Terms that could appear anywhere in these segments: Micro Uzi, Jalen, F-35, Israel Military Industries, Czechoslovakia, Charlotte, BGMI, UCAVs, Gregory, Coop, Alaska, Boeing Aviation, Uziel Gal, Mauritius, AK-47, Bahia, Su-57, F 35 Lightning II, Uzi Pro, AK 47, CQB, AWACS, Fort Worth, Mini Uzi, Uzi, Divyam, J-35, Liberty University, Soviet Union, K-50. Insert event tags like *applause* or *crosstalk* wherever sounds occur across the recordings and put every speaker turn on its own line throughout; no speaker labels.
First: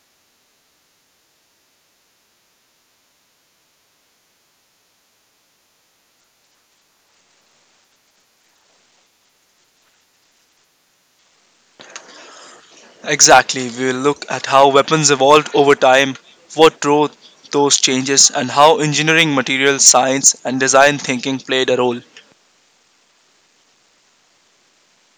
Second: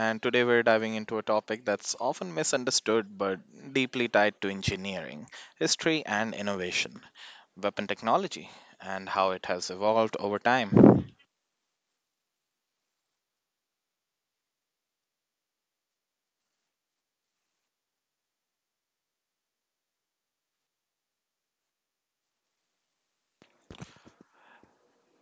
and today we're diving into a topic that's often misunderstood but deeply tied to engineering, history, and innovation, weapon technology, and how it has evolved over time.
Exactly, we will look at how weapons evolved over time, what drove those changes, and how engineering, materials science, and design thinking played a role.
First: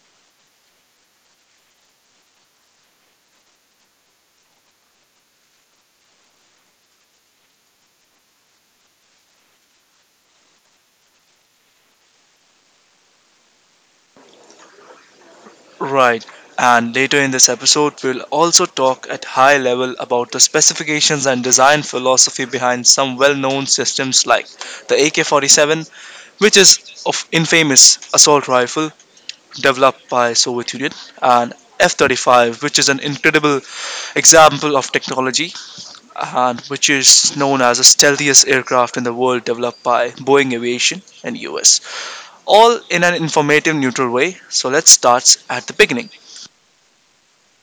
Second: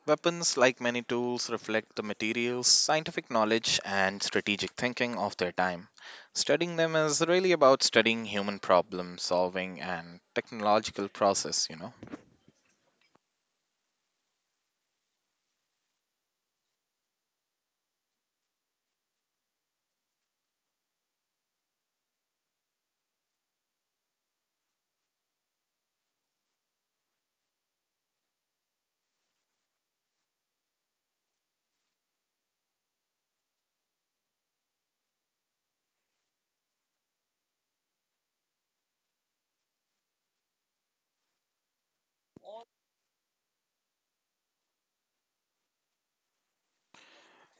Weapons, like many tools, reflect the materials, scientific knowledge, and strategic thinking of their time. Studying them is really about studying human problem solving and technological process.
Right. And later in this episode, we'll also talk at high level about the specifications and design philosophy behind some well-known systems like the AK-47, which is of infamous assault rifle, developed by Soviet Union, and F-35, which is an incredible example of technology and which is known as the stealthiest aircraft in the world developed by Boeing Aviation and US. All in an informative neutral way. So let's start at the beginning.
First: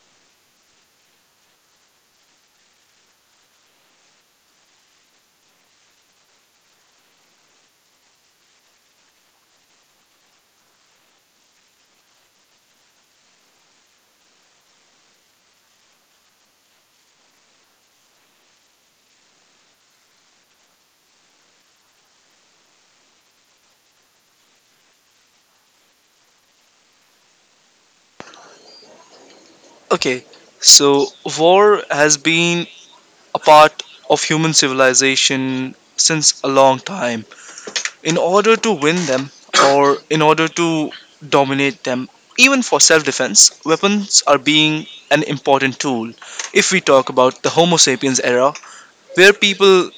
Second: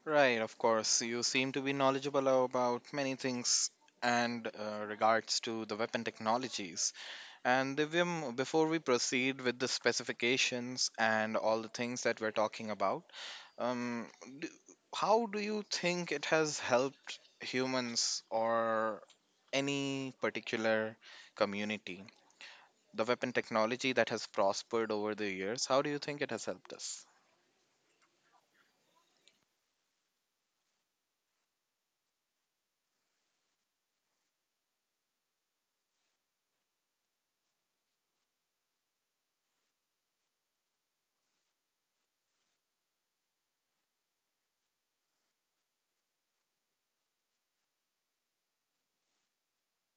Right, of course. You seem to be knowledgeable about many things and regards to the weapon technologies. And Divyam, before we proceed with the specifications and all the things that we're talking about, um, d- how do you think it has helped humans or any particular community? The weapon technology that has prospered over the years, how do you think it has helped us?
Okay, so war has been a part of human civilization since a long time in order to win them or in order to dominate them, even for self defense weapons are being an important tool. If we talk about the homo sapiens era where people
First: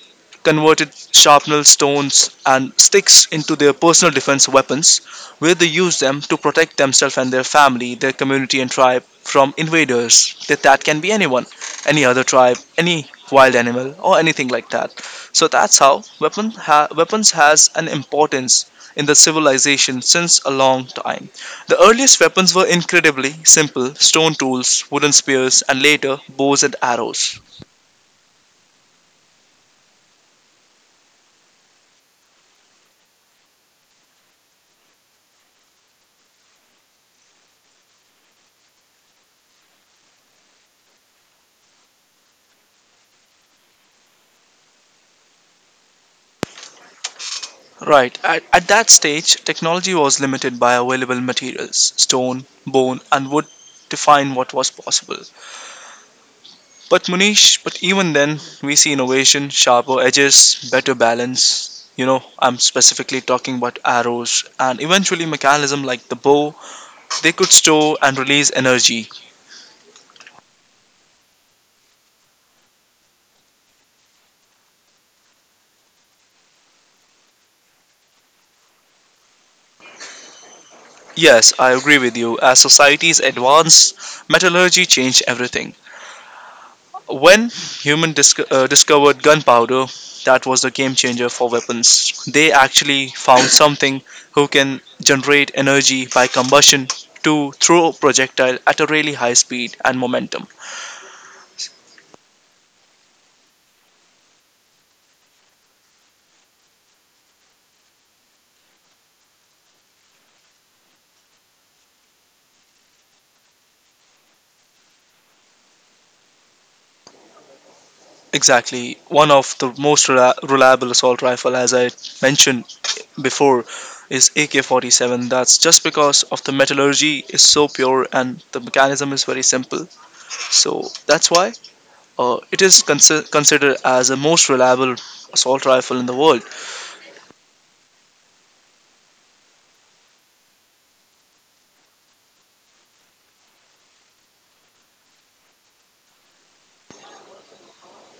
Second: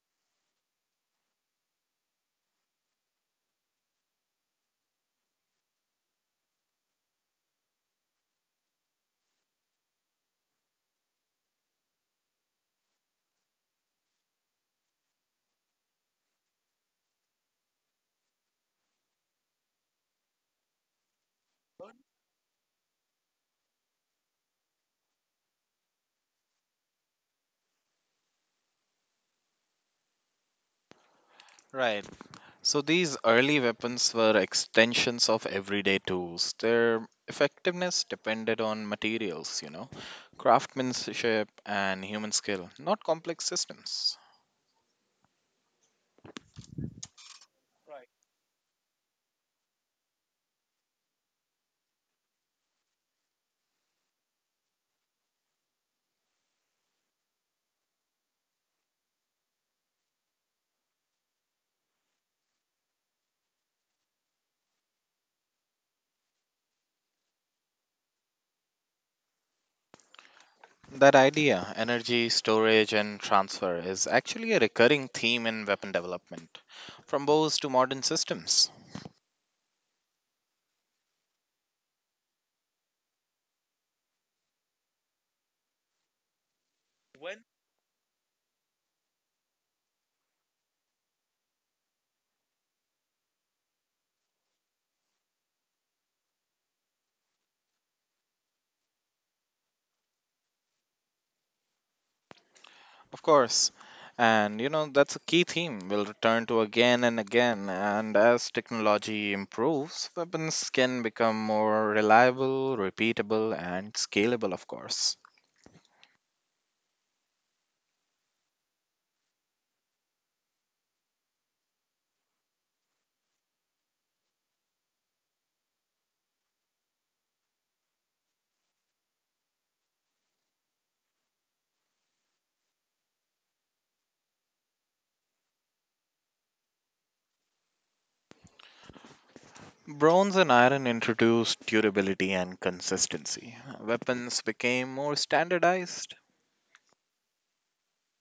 converted sharpened stones and sticks into their personal defense weapons, where they use them to protect themselves and their family, their community and tribe from invaders. That can be anyone, any other tribe, any wild animal, or anything like that. So that's how weapons has an importance in the civilization since a long time. The earliest weapons were incredibly simple stone tools, wooden spears, and later bows and arrows.
Right. So these early weapons were extensions of everyday tools. Their effectiveness depended on materials, craftsmanship and human skill, not complex systems.
Right, at that stage, technology was limited by available materials. Stone, bone, and wood define what was possible. But Munish, but even then, we see innovation, sharper edges, better balance. You know, I'm specifically talking about arrows and eventually mechanism like the bow. They could store and release energy.
That idea, energy storage and transfer, is actually a recurring theme in weapon development, from bows to modern systems.
Yes, I agree with you. As societies advanced, metallurgy changed everything. When human discovered gunpowder, that was the game changer for weapons. They actually found something who can generate energy by combustion to throw a projectile at a really high speed and momentum.
Of course. And that's a key theme we'll return to again and again. And as technology improves, weapons can become more reliable, repeatable, and scalable, of course.
Exactly. One of the most reliable assault rifle, as I mentioned before, is AK-47. That's just because of the metallurgy is so pure and the mechanism is very simple. So that's why it is considered as the most reliable assault rifle in the world.
Bronze and iron introduced durability and consistency. Weapons became more standardized.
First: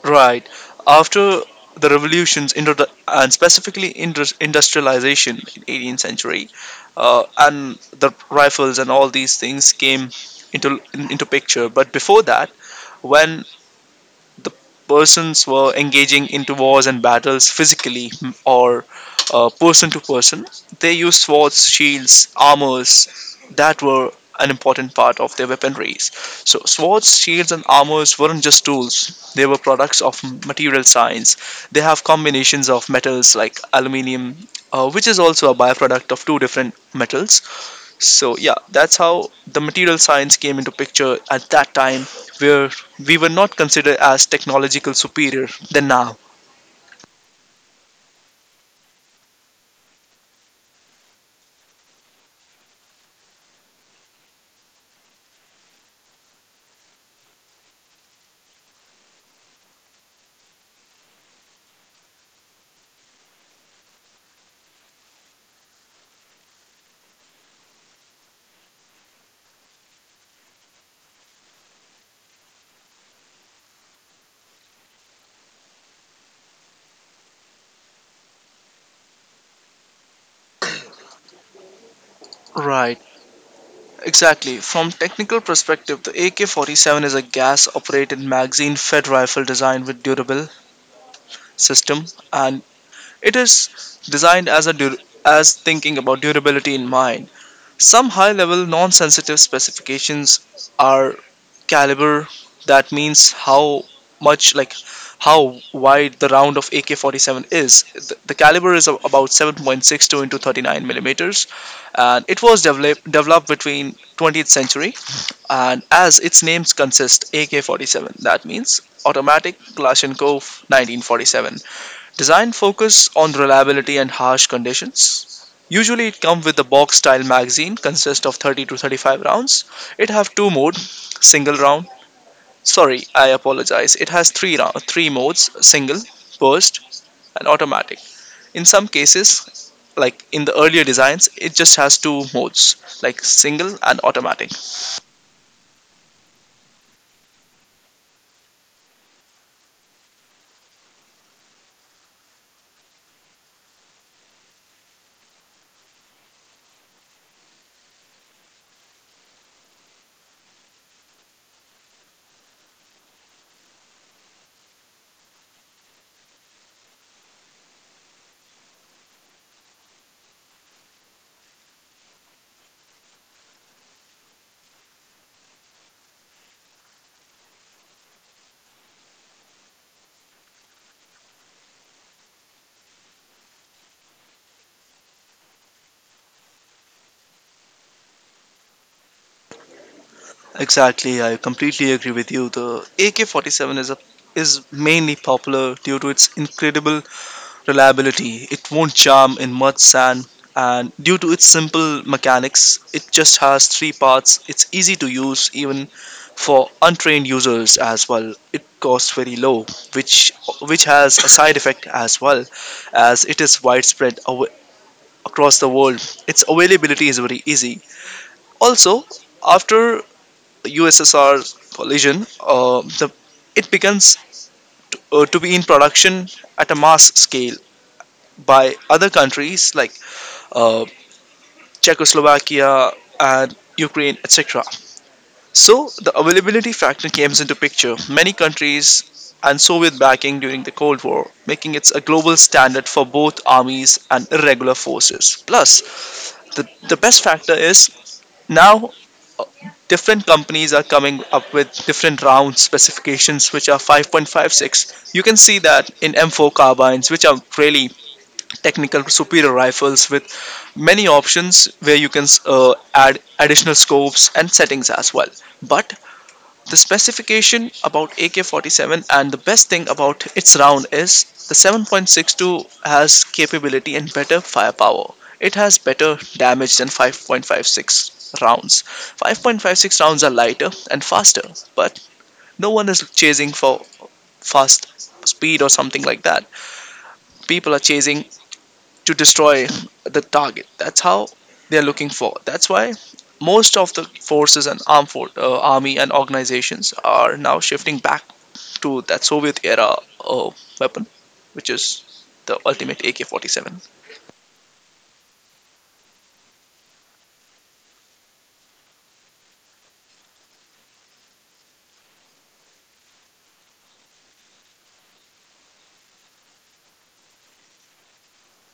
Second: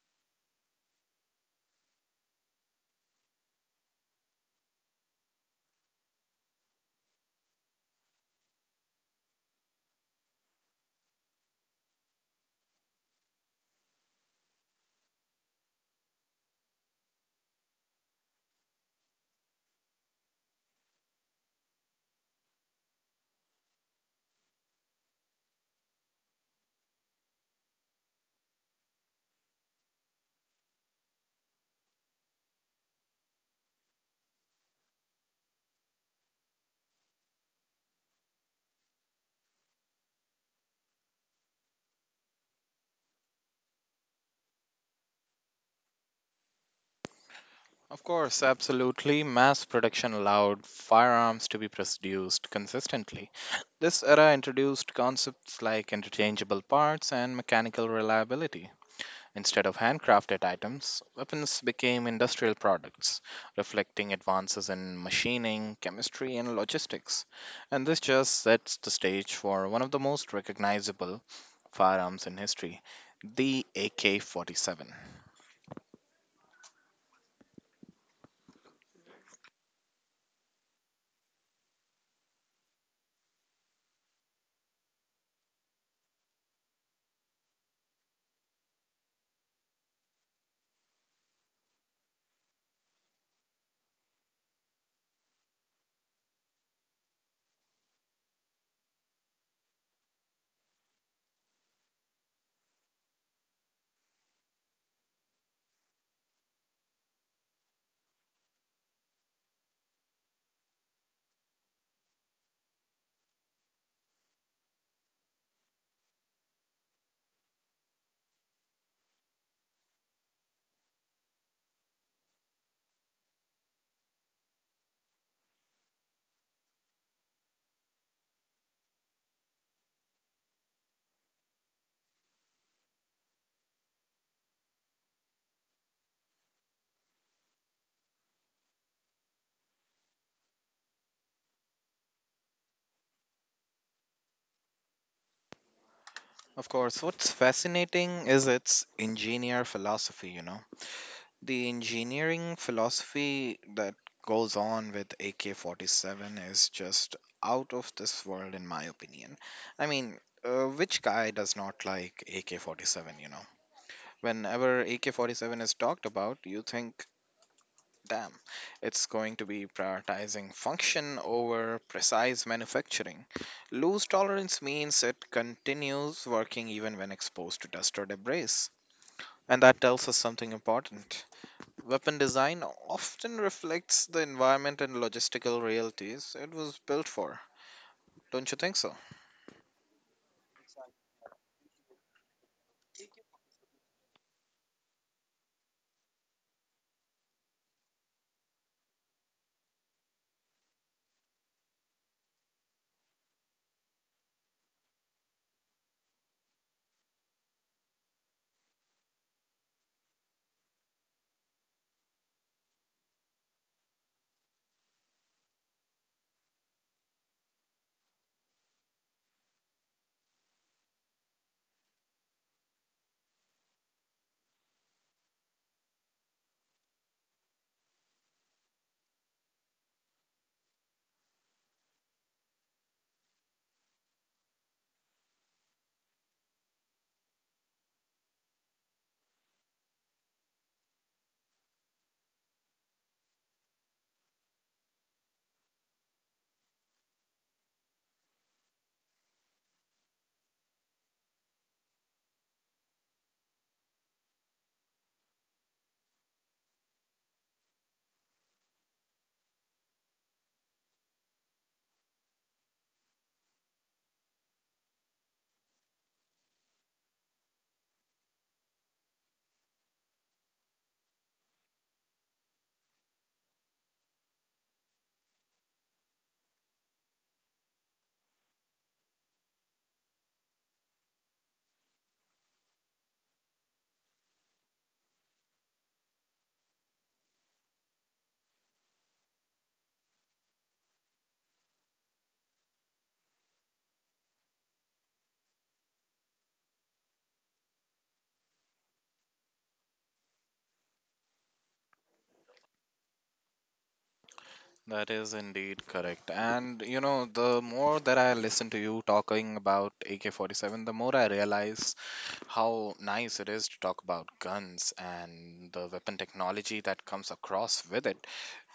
Right. After the revolutions into the, and specifically industrialization in 18th century and the rifles and all these things came into picture, but before that, when the persons were engaging into wars and battles physically or person to person. They used swords, shields, armors that were an important part of their weaponries. So, swords, shields, and armors weren't just tools, they were products of material science. They have combinations of metals like aluminium, which is also a byproduct of two different metals, so yeah, that's how the material science came into picture at that time, where we were not considered as technological superior than now.
Of course, absolutely, mass production allowed firearms to be produced consistently. This era introduced concepts like interchangeable parts and mechanical reliability. Instead of handcrafted items, weapons became industrial products, reflecting advances in machining, chemistry, and logistics. And this just sets the stage for one of the most recognizable firearms in history, the AK 47.
Right. Exactly. From technical perspective, the AK-47 is a gas-operated magazine-fed rifle designed with durable system, and it is designed as a dur- as thinking about durability in mind. Some high-level non-sensitive specifications are caliber, that means how much, like how wide the round of AK-47 is. The caliber is about 7.62 into 39 millimeters, and it was developed between 20th century, and as its names consist AK-47 that means automatic Kalashnikov 1947. Design focus on reliability and harsh conditions. Usually it comes with the box style magazine consist of 30 to 35 rounds. It have two mode single round. Sorry, I apologize. It has three modes: single, burst, and automatic. In some cases, like in the earlier designs, it just has two modes, like single and automatic.
Of course, what's fascinating is its engineer philosophy. The engineering philosophy that goes on with AK 47 is just out of this world, in my opinion. I mean, which guy does not like AK 47? Whenever AK 47 is talked about, you think, damn, it's going to be prioritizing function over precise manufacturing. Loose tolerance means it continues working even when exposed to dust or debris. And that tells us something important. Weapon design often reflects the environment and logistical realities it was built for. Don't you think so?
Exactly, I completely agree with you. The AK-47 is mainly popular due to its incredible reliability. It won't jam in mud, sand, and due to its simple mechanics, it just has three parts. It's easy to use even for untrained users as well. It costs very low, which which has a side effect as well, as it is widespread across the world. Its availability is very easy. Also, after USSR collision, the it begins to be in production at a mass scale by other countries like uh, Czechoslovakia, and Ukraine, etc. So the availability factor comes into picture. Many countries and Soviet backing during the Cold War, making it a global standard for both armies and irregular forces. Plus, the best factor is now, uh, different companies are coming up with different round specifications which are 5.56. You can see that in M4 carbines which are really technical superior rifles with many options where you can add additional scopes and settings as well. But the specification about AK 47 and the best thing about its round is the 7.62 has capability and better firepower. It has better damage than 5.56 rounds. 5.56 rounds are lighter and faster, but no one is chasing for fast speed or something like that. People are chasing to destroy the target. That's how they are looking for. That's why most of the forces and armed army and organizations are now shifting back to that Soviet era weapon, which is the ultimate AK-47.
That is indeed correct. And the more that I listen to you talking about AK 47, the more I realize how nice it is to talk about guns and the weapon technology that comes across with it.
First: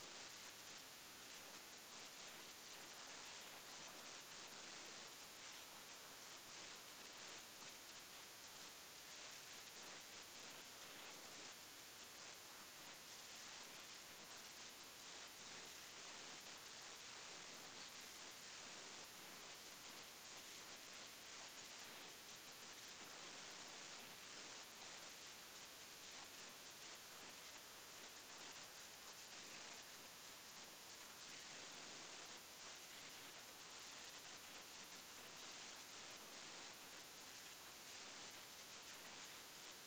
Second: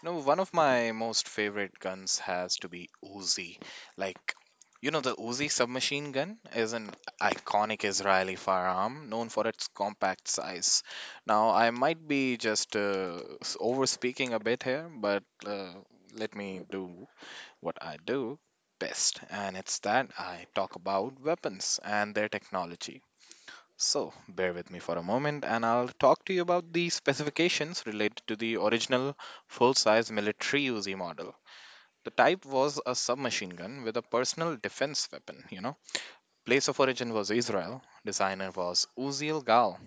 One of my most favorite guns has to be Uzi. Like, the Uzi submachine gun is an iconic Israeli firearm known for its compact size. Now, I might be just over speaking a bit here, but let me do what I do best, and it's that I talk about weapons and their technology. So, bear with me for a moment and I'll talk to you about the specifications related to the original full size military Uzi model. The type was a submachine gun with a personal defense weapon. Place of origin was Israel, designer was Uziel Gal,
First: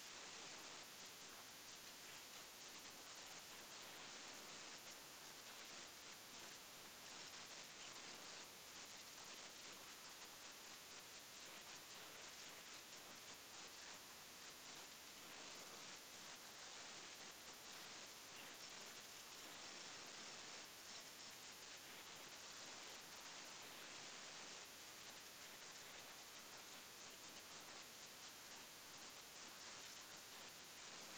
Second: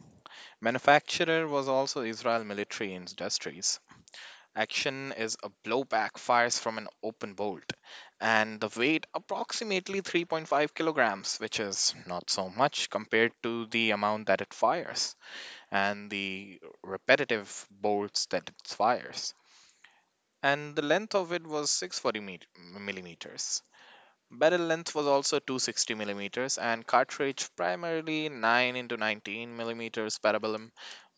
manufacturer was also Israel Military Industries. Action is a blowback fires from an open bolt, and the weight approximately 3.5 kilograms, which is not so much compared to the amount that it fires and the repetitive bolts that it fires. And the length of it was millimeters. Barrel length was also 260 millimeters, and cartridge primarily 9 into 19 millimeters parabellum,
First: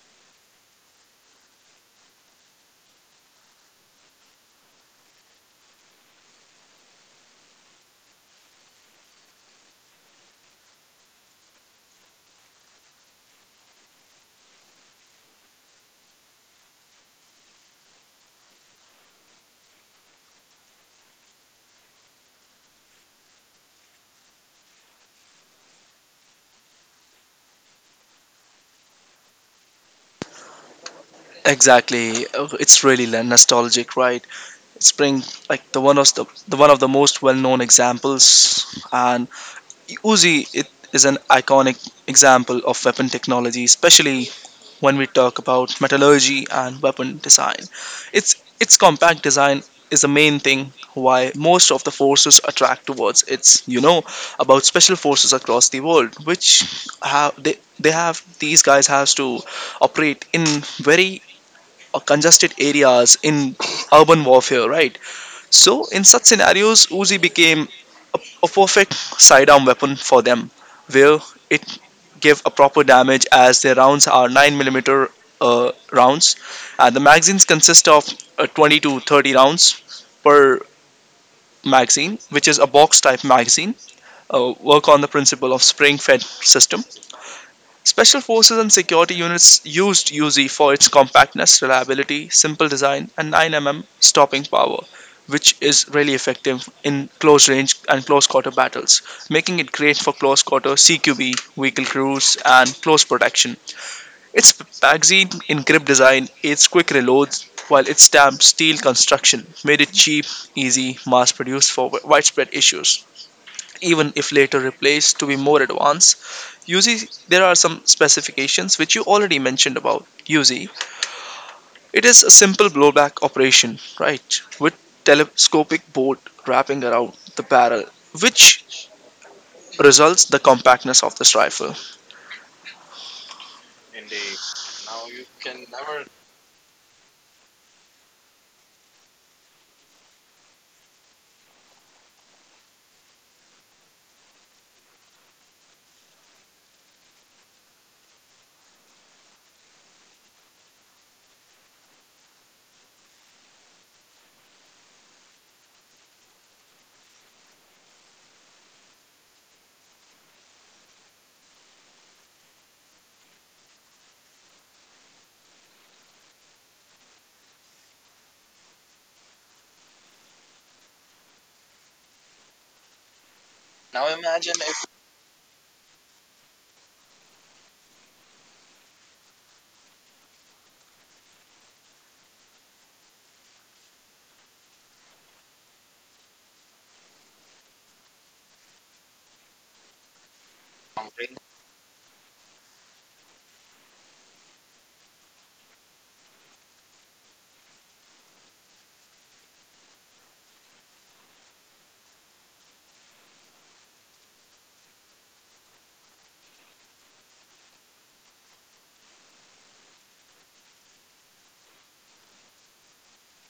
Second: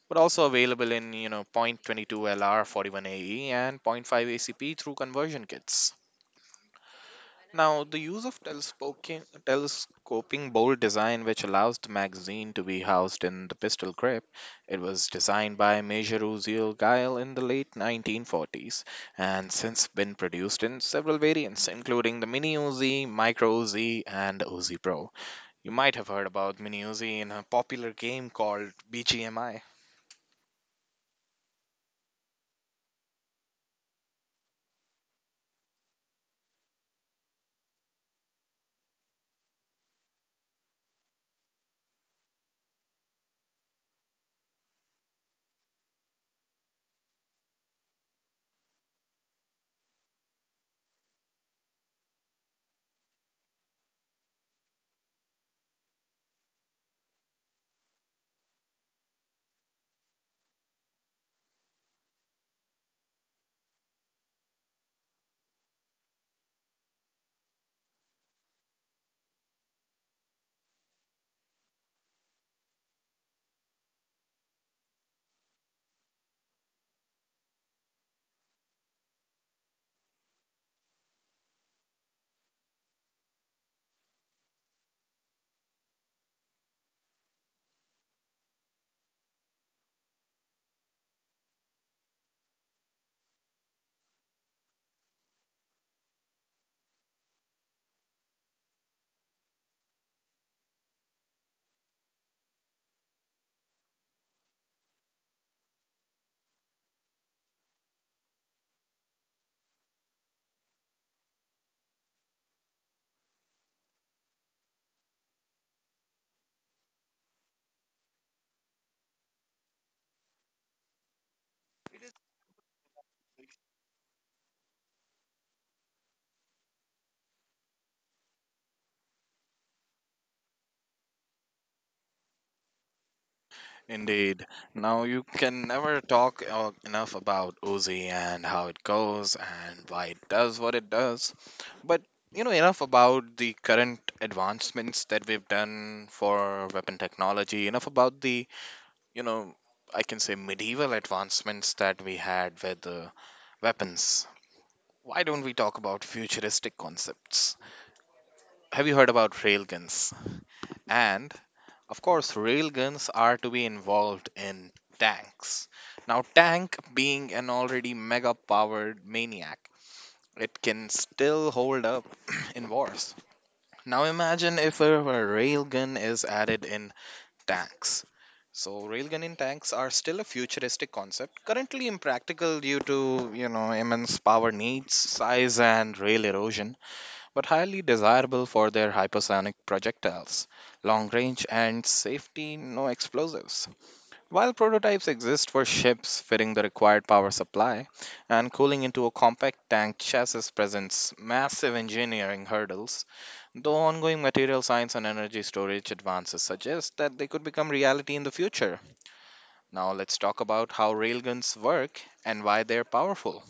but also available in 0.22 LR 41AE and point 0.5 ACP through conversion kits. Now, the use of telescoping bowl design, which allows the magazine to be housed in the pistol grip, it was designed by Major Uziel Gile in the late 1940s, and since been produced in several variants, including the Mini Uzi, Micro Uzi, and Uzi Pro. You might have heard about Mini Uzi in a popular game called BGMI.
Exactly. It's really nostalgic, right? It's bring like the one of the one of the most well-known examples, and Uzi, it is an iconic example of weapon technology, especially when we talk about metallurgy and weapon design. Its compact design is the main thing why most of the forces attract towards It's, you know, about special forces across the world which have they have these guys has to operate in very congested areas in urban warfare, right? So, in such scenarios, Uzi became a perfect sidearm weapon for them, where it gave a proper damage as their rounds are 9 millimeter rounds, and the magazines consist of 20 to 30 rounds per magazine, which is a box type magazine, work on the principle of spring fed system. Special Forces and security units used UZ for its compactness, reliability, simple design, and 9 mm stopping power, which is really effective in close range and close quarter battles, making it great for close quarter CQB, vehicle cruise, and close protection. Its magazine in grip design, its quick reloads, while its stamped steel construction made it cheap, easy, mass produced for widespread issues. Even if later replaced to be more advanced, usually, there are some specifications which you already mentioned about UZ. It is a simple blowback operation, right, with telescopic bolt wrapping around the barrel, which results the compactness of this rifle.
Indeed. Now you can never talk enough about Uzi and how it goes and why it does what it does. But enough about the current advancements that we've done for weapon technology. Enough about the you know I can say medieval advancements that we had with the weapons. Why don't we talk about futuristic concepts? Have you heard about railguns? And of course, railguns are to be involved in tanks. Now, tank being an already mega powered maniac, it can still hold up *clears throat* in wars. Now, imagine if a railgun is added in tanks. So, railgun in tanks are still a futuristic concept, currently impractical due to, immense power needs, size, and rail erosion, but highly desirable for their hypersonic projectiles, long range, and safety, no explosives. While prototypes exist for ships, fitting the required power supply and cooling into a compact tank chassis presents massive engineering hurdles, though ongoing material science and energy storage advances suggest that they could become reality in the future. Now let's talk about how railguns work and why they're powerful.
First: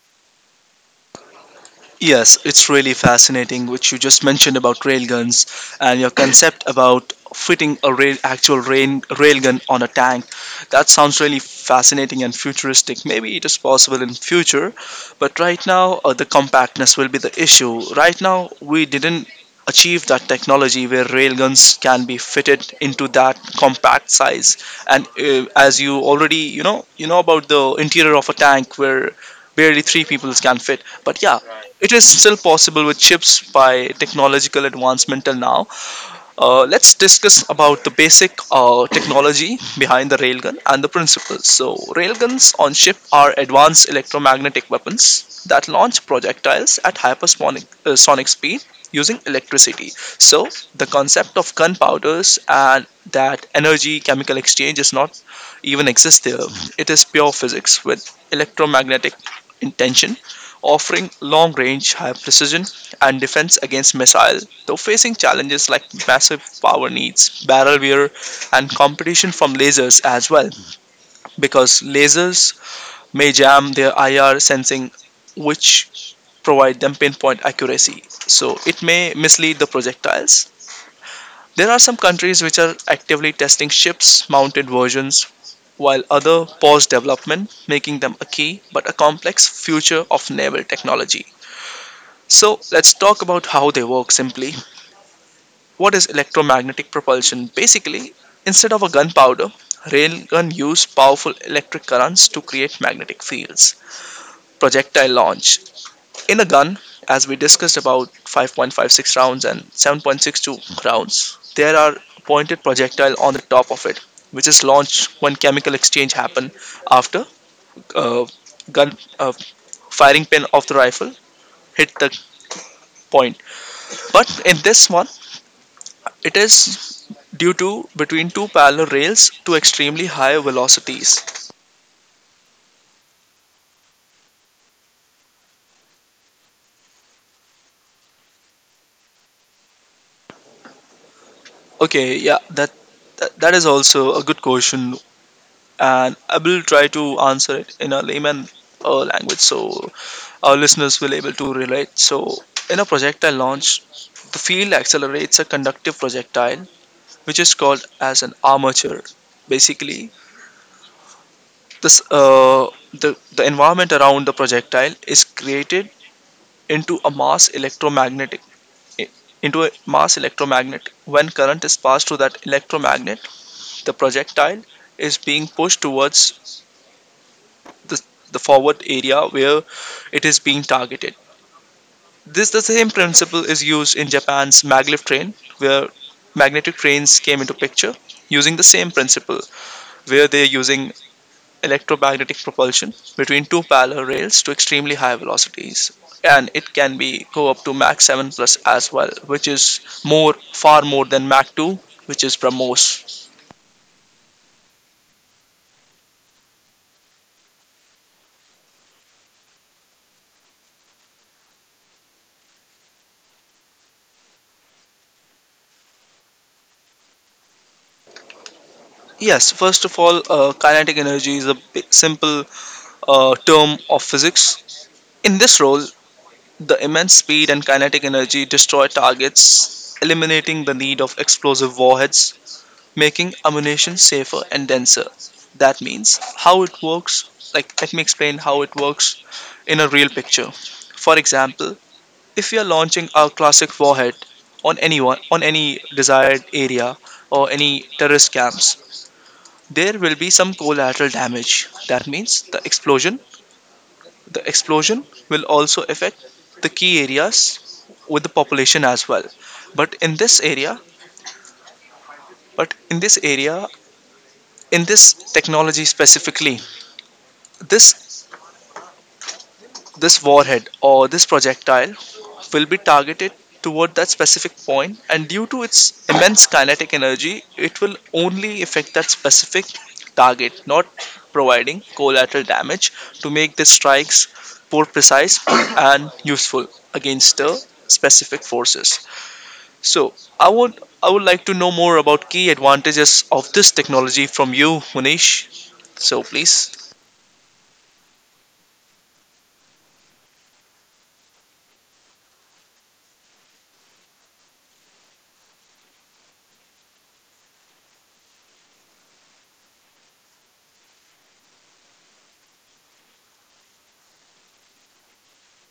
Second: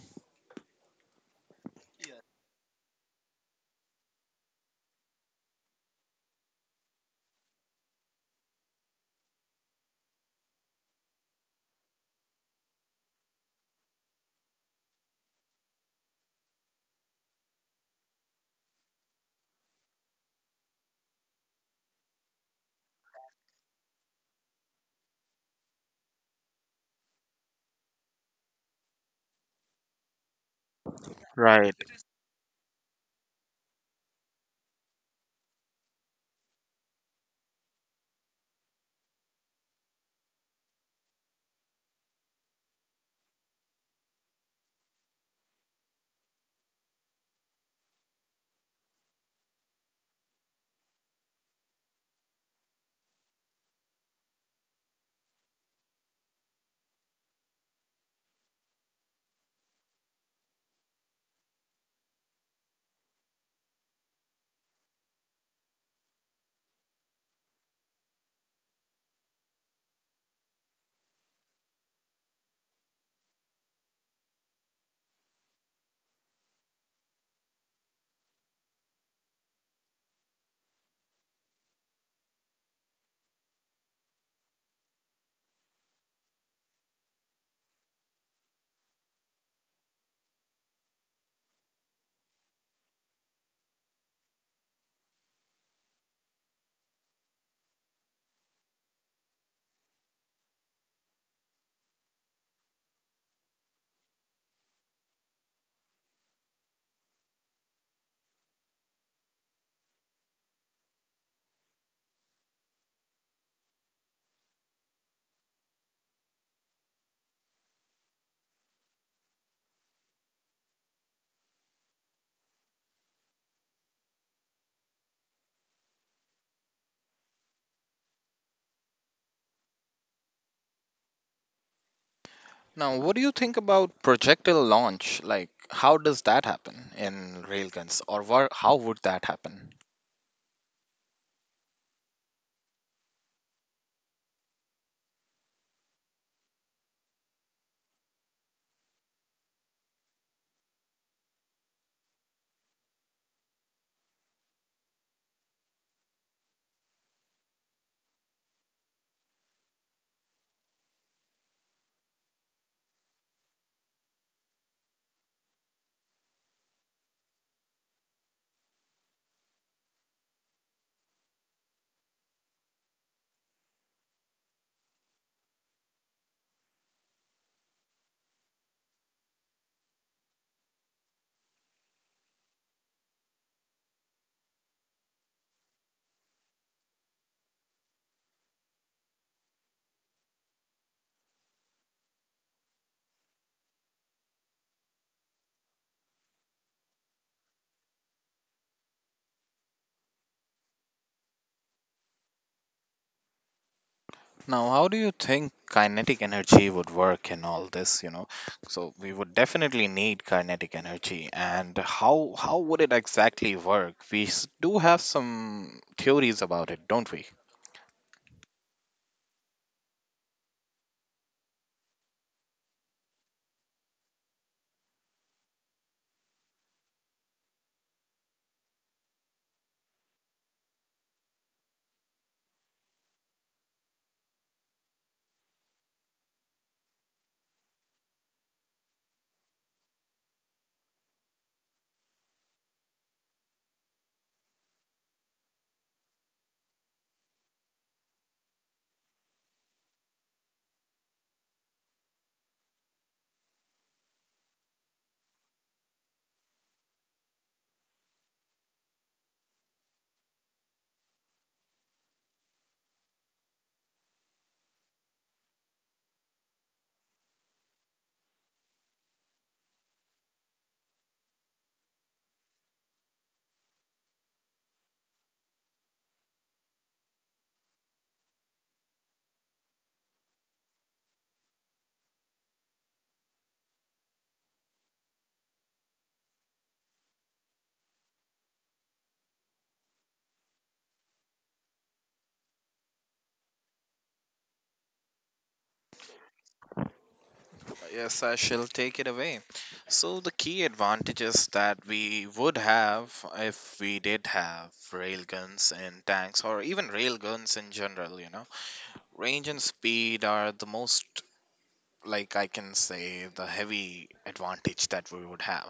Yes, it's really fascinating, which you just mentioned about railguns and your concept about fitting a rail, actual rail, railgun on a tank. That sounds really fascinating and futuristic. Maybe it is possible in future, but right now the compactness will be the issue. Right now we didn't achieve that technology where railguns can be fitted into that compact size. And as you already you know about the interior of a tank where barely three people can fit. But yeah,
Right.
it is still possible with chips by technological advancement till now. Let's discuss about the basic technology behind the railgun and the principles. So, railguns on ship are advanced electromagnetic weapons that launch projectiles at hypersonic sonic speed using electricity. So, the concept of gunpowders and that energy chemical exchange is not even exist there. It is pure physics with electromagnetic intention, offering long range, high precision and defense against missiles, though facing challenges like massive power needs, barrel wear, and competition from lasers as well, because lasers may jam their IR sensing, which provide them pinpoint accuracy, so it may mislead the projectiles. There are some countries which are actively testing ships mounted versions while other pause development, making them a key but a complex future of naval technology. So, let's talk about how they work simply. What is electromagnetic propulsion? Basically, instead of a gunpowder, railgun use powerful electric currents to create magnetic fields. Projectile launch. In a gun, as we discussed about 5.56 rounds and 7.62 rounds, there are pointed projectile on the top of it, which is launched when chemical exchange happen after uh, gun firing pin of the rifle hit the point. But in this one, it is due to between two parallel rails to extremely high velocities.
Now, what do you think about projectile launch? How does that happen in railguns, or how would that happen?
Okay, yeah, that is also a good question, and I will try to answer it in a layman language so our listeners will able to relate. So, in a projectile launch, the field accelerates a conductive projectile, which is called as an armature. Basically, this the environment around the projectile is created into a mass electromagnetic i- into a mass electromagnet. When current is passed through that electromagnet, the projectile is being pushed towards the, the forward area where it is being targeted. This the same principle is used in Japan's maglev train, where magnetic trains came into picture using the same principle, where they're using electromagnetic propulsion between two parallel rails to extremely high velocities, and it can be go up to mach 7 plus as well, which is more, far more than mach 2, which is promos.
Now, how do you think kinetic energy would work in all this? So we would definitely need kinetic energy, and how would it exactly work? Do have some theories about it, don't we?
Yes, first of all, kinetic energy is a simple term of physics. In this role, the immense speed and kinetic energy destroy targets, eliminating the need of explosive warheads, making ammunition safer and denser. That means how it works. Like, let me explain how it works in a real picture. For example, if we are launching our classic warhead on anyone, on any desired area or any terrorist camps, there will be some collateral damage. That means the explosion will also affect the key areas with the population as well. But in this area, but in this area, in this technology specifically, this this warhead or this projectile will be targeted toward that specific point, and due to its immense kinetic energy, it will only affect that specific target, not providing collateral damage, to make the strikes more precise *clears throat* and useful against the specific forces. So i would I would like to know more about key advantages of this technology from you, Munish, so please.
Yes, I shall take it away. So, the key advantages that we would have if we did have railguns and tanks, or even railguns in general, range and speed are the most, I can say, the heavy advantage that we would have.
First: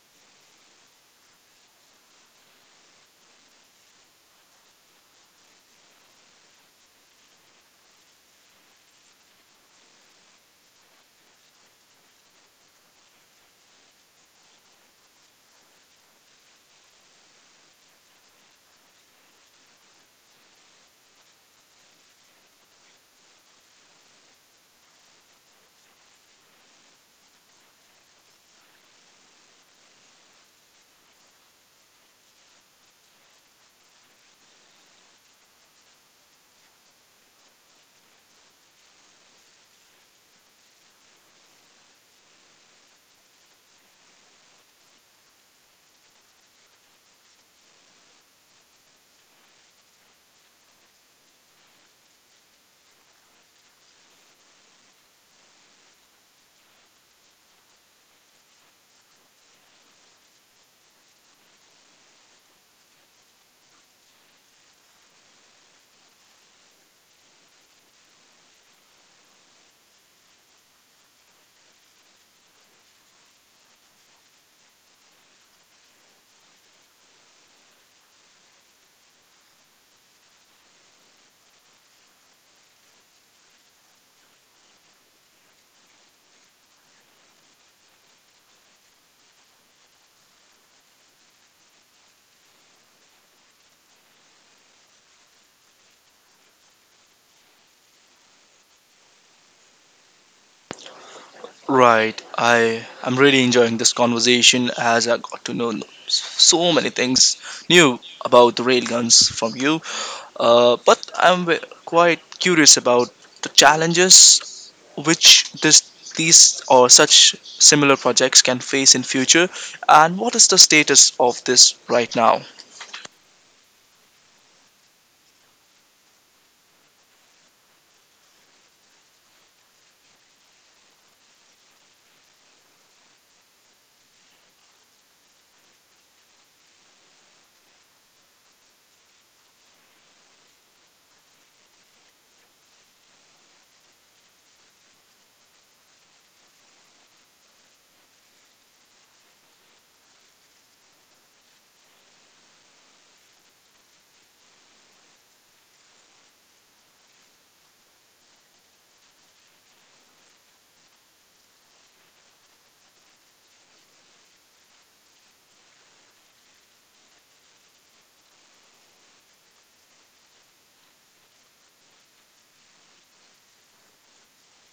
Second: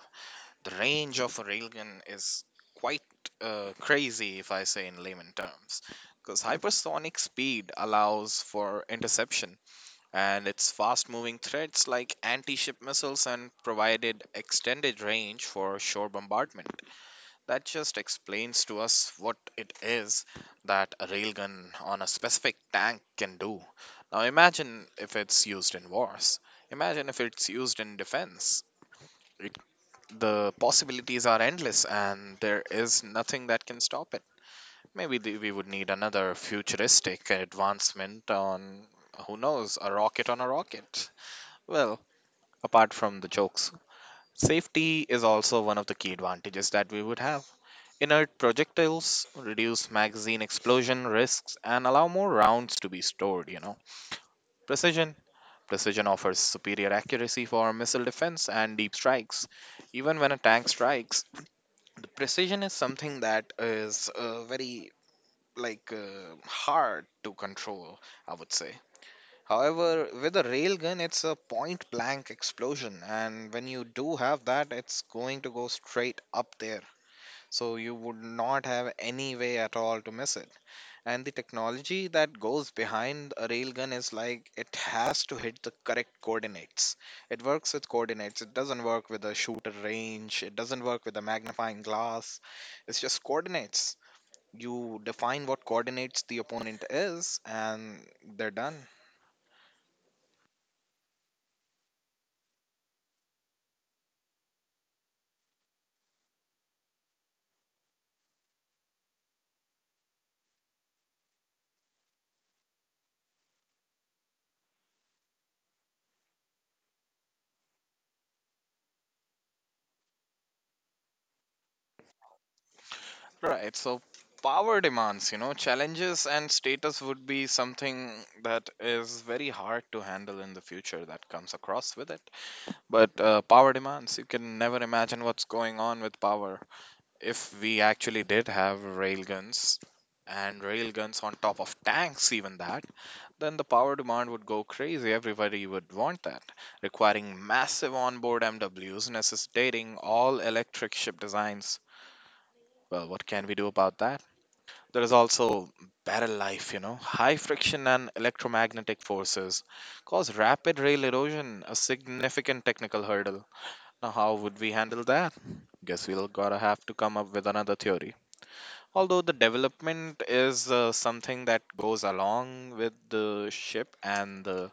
The range of a railgun is quite crazy, if I say in layman terms, because hypersonic speed allows for interception and its fast moving threats like anti ship missiles and provided extended range for shore bombardment. That just explains to us what it is that a railgun on a specific tank can do. Now imagine if it's used in wars, imagine if it's used in defense. It, the possibilities are endless and there is nothing that can stop it. Maybe the, we would need another futuristic advancement on, who knows, a rocket on a rocket. Well, apart from the jokes. Safety is also one of the key advantages that we would have. Inert projectiles reduce magazine explosion risks and allow more rounds to be stored. Precision. Precision offers superior accuracy for missile defense and deep strikes. Even when a tank strikes, the precision is something that is very hard to control, I would say. However, with a railgun, it's a point blank explosion, and when you do have that, it's going to go straight up there. So you would not have any way at all to miss it. And the technology that goes behind a railgun is like it has to hit the correct coordinates. It works with coordinates, it doesn't work with a shooter range, it doesn't work with a magnifying glass, it's just coordinates. You define what coordinates the opponent is, and they're done.
Right. I am really enjoying this conversation as I got to know so many things new about the railguns from you. But I'm quite curious about the challenges which this these or such similar projects can face in future, and what is the status of this right now.
Right. So power demands, challenges and status would be something that is very hard to handle in the future that comes across with it. But power demands, you can never imagine what's going on with power. If we actually did have railguns and railguns on top of tanks, even that, then the power demand would go crazy. Everybody would want that, requiring massive onboard MW, necessitating all electric ship designs. Well, what can we do about that? There is also barrel life. High friction and electromagnetic forces cause rapid rail erosion, a significant technical hurdle. Now, how would we handle that? Guess we'll gotta have to come up with another theory. Although the development is something that goes along with the ship and the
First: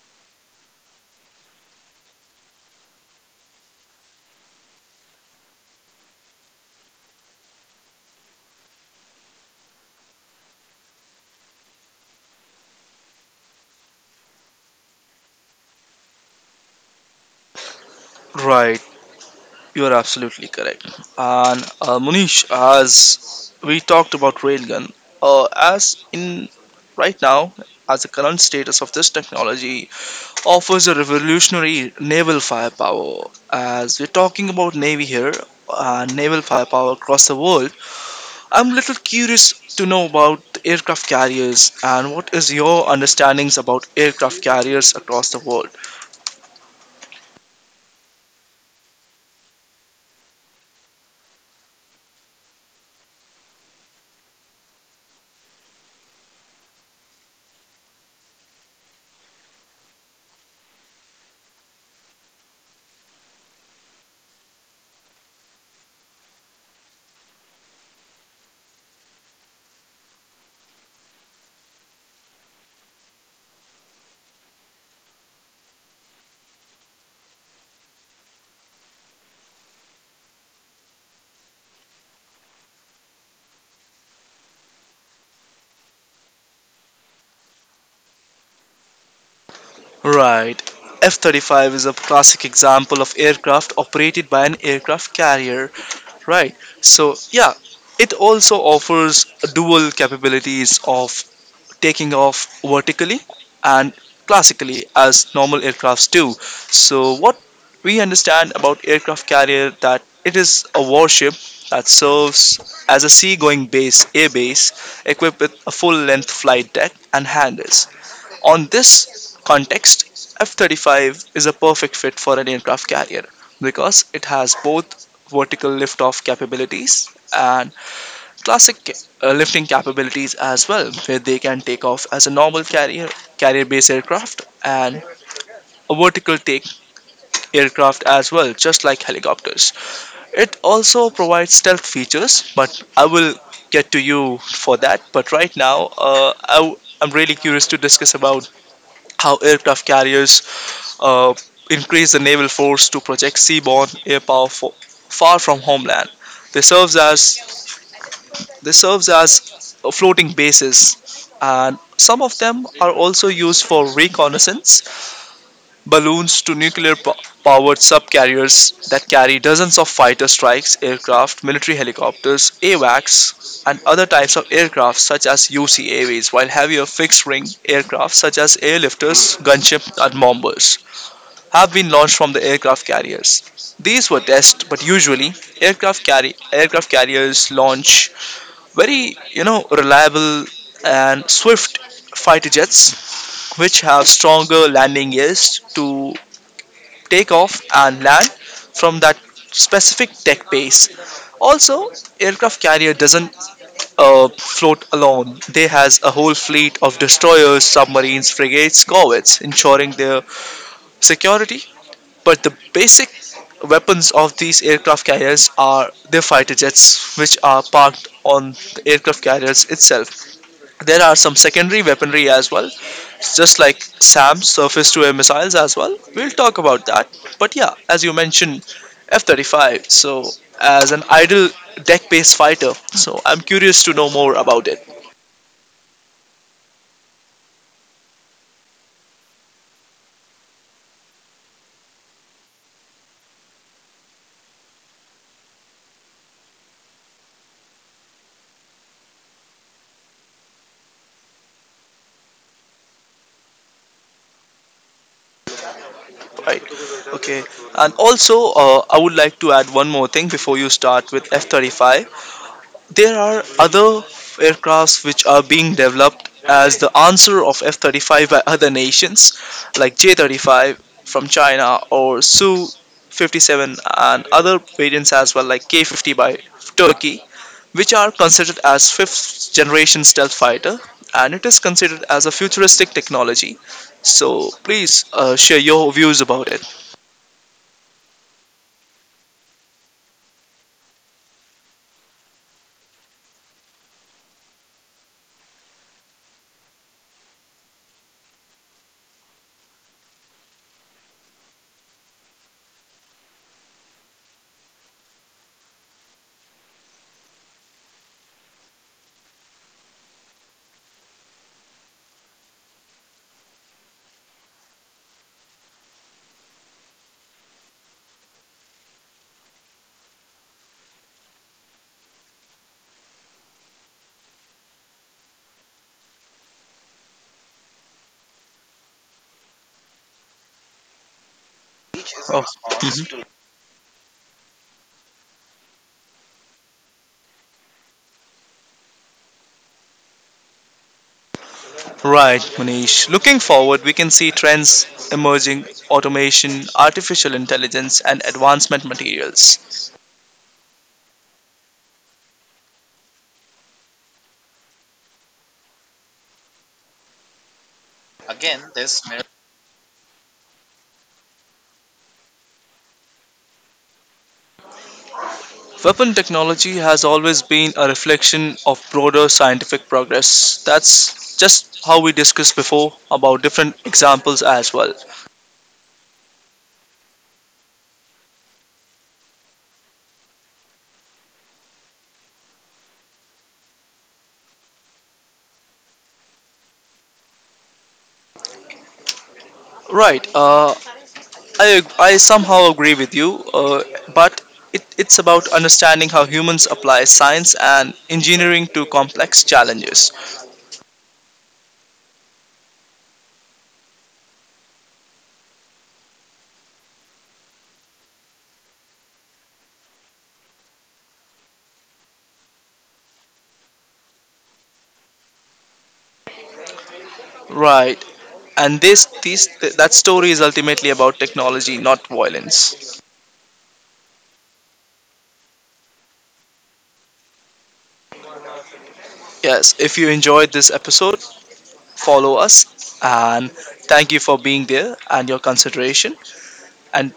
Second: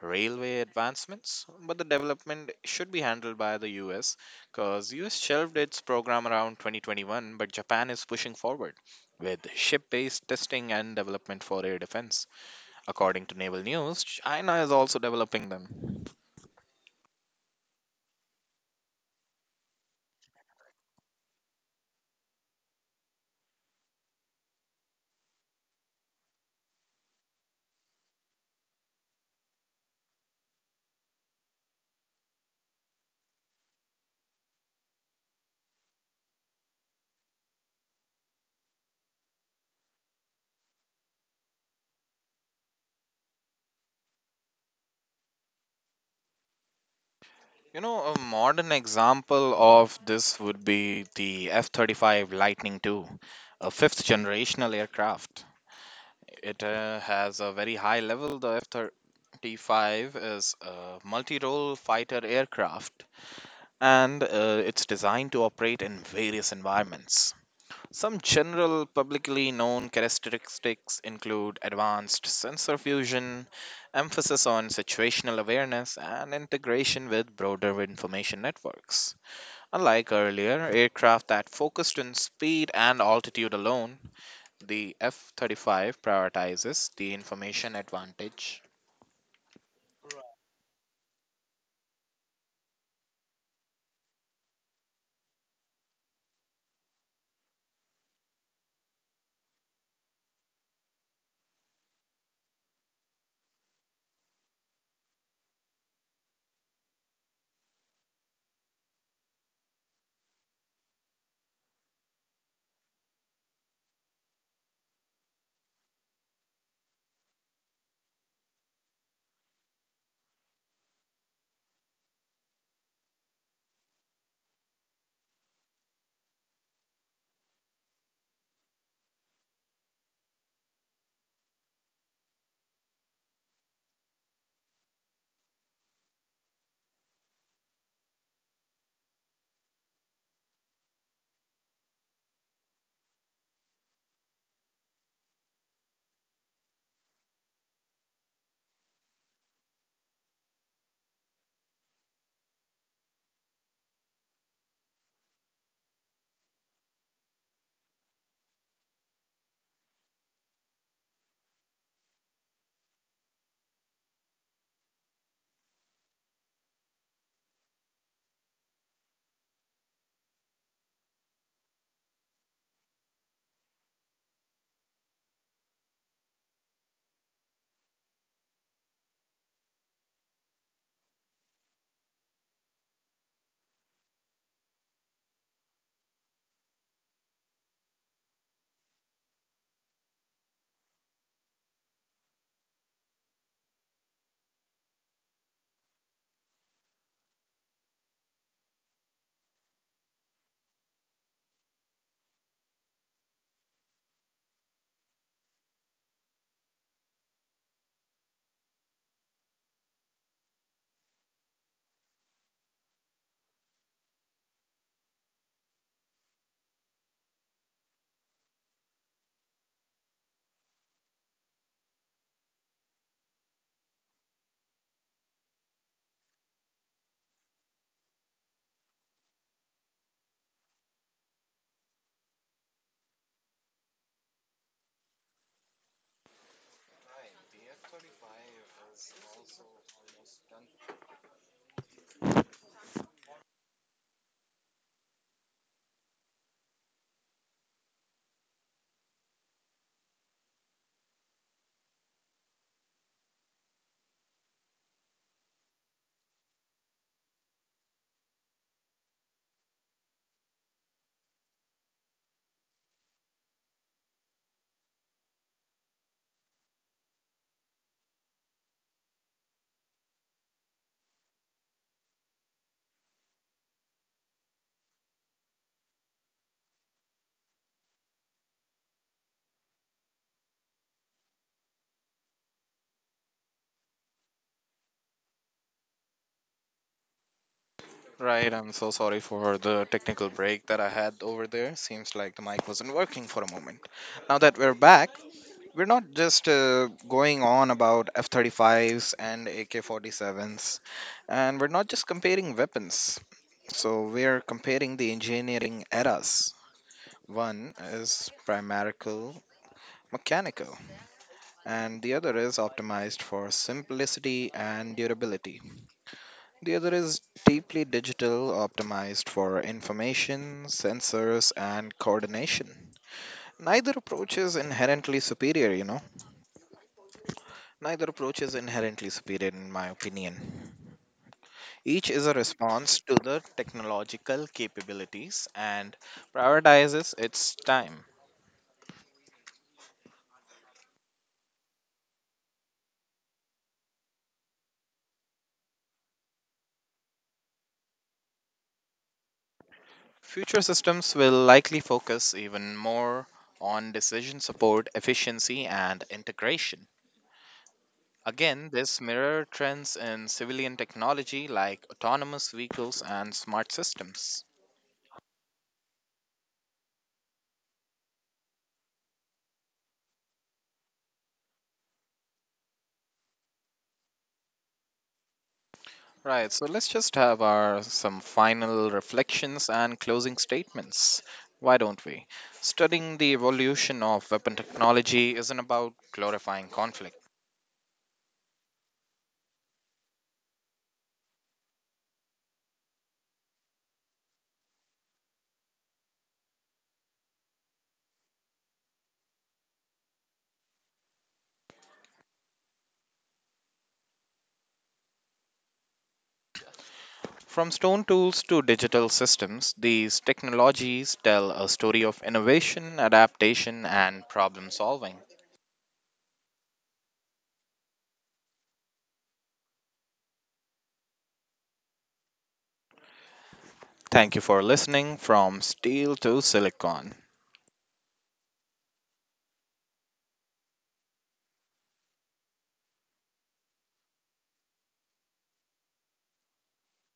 railway advancements, but the development should be handled by the US because US shelved its program around 2021, but Japan is pushing forward with ship-based testing and development for air defense. According to Naval News, China is also developing them.
Right. You are absolutely correct. And Munish, as we talked about railgun, as in right now, as the current status of this technology offers a revolutionary naval firepower. As we're talking about navy here, naval firepower across the world, I'm little curious to know about the aircraft carriers and what is your understandings about aircraft carriers across the world.
You know, a modern example of this would be the F 35 Lightning II, a fifth generational aircraft. It has a very high level. The F 35 is a multi role fighter aircraft and it's designed to operate in various environments. Some general publicly known characteristics include advanced sensor fusion, emphasis on situational awareness, and integration with broader information networks. Unlike earlier aircraft that focused on speed and altitude alone, the F 35 prioritizes the information advantage.
Right. F 35 is a classic example of aircraft operated by an aircraft carrier, right? So, yeah, it also offers dual capabilities of taking off vertically and classically as normal aircrafts do. So, what we understand about aircraft carrier that it is a warship that serves as a seagoing base, air base, equipped with a full-length flight deck and hangars. On this context, F 35 is a perfect fit for an aircraft carrier because it has both vertical liftoff capabilities and classic lifting capabilities as well, where they can take off as a normal carrier, carrier based aircraft, and a vertical take aircraft as well, just like helicopters. It also provides stealth features, but I will get to you for that. But right now, I'm really curious to discuss about how aircraft carriers uh, increase the naval force to project seaborne air power far from homeland. They serves as they serves as a floating bases, and some of them are also used for reconnaissance balloons to nuclear powered subcarriers that carry dozens of fighter strikes aircraft, military helicopters, AWACS, and other types of aircraft such as UCAVs, while heavier fixed-wing aircraft such as airlifters, gunships, and bombers have been launched from the aircraft carriers. These were tests, but usually aircraft carriers launch very, you know, reliable and swift fighter jets, which have stronger landing gears to take off and land from that specific tech base. Also, aircraft carrier doesn't float alone. They has a whole fleet of destroyers, submarines, frigates, corvettes, ensuring their security, but the basic weapons of these aircraft carriers are their fighter jets, which are parked on the aircraft carriers itself. There are some secondary weaponry as well, just like SAM, surface to air missiles as well. We'll talk about that. But yeah, as you mentioned, F 35, so as an idle deck based fighter, so I'm curious to know more about it, right? Okay, and also, I would like to add one more thing before you start with F 35. There are other aircrafts which are being developed as the answer of F 35 by other nations, like J 35 from China or Su 57 and other variants as well, like K 50 by Turkey, which are considered as fifth generation stealth fighter and it is considered as a futuristic technology. So, please share your views about it.
Right, I'm so sorry for the technical break that I had over there. Seems like the mic wasn't working for a moment. Now that we're back, we're not just going on about F 35s and AK 47s, and we're not just comparing weapons. So we're comparing the engineering eras. One is primarical mechanical, and the other is optimized for simplicity and durability. The other is deeply digital, optimized for information, sensors, and coordination. Neither approach is inherently superior, you know. Neither approach is inherently superior, in my opinion. Each is a
Oh.
response to the technological capabilities and prioritizes its time.
Right, Manish. Looking forward, we can see trends emerging: automation, artificial intelligence, and advancement materials.
Future systems will likely focus even more on decision support, efficiency, and integration. Again, this mirror trends in civilian technology like autonomous vehicles and smart systems.
Weapon technology has always been a reflection of broader scientific progress. That's just how we discussed before about different examples as well.
Right, so let's just have our some final reflections and closing statements. Why don't we? Studying the evolution of weapon technology isn't about glorifying conflict.
Right, I somehow agree with you, but it's about understanding how humans apply science and engineering to complex challenges.
From stone tools to digital systems, these technologies tell a story of innovation, adaptation, and problem solving.
Right. And this that story is ultimately about technology, not violence.
Thank you for listening from Steel to Silicon.
Yes, if you enjoyed this episode, follow us, and thank you for being there and your consideration, and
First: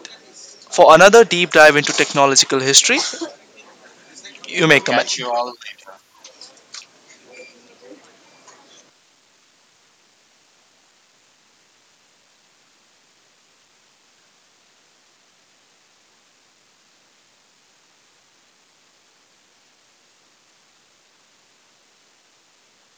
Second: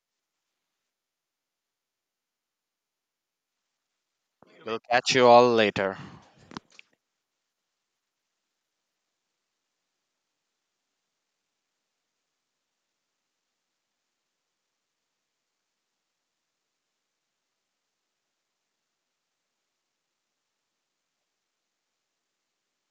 for another deep dive into technological history, you may
We'll catch
comment.
you all later.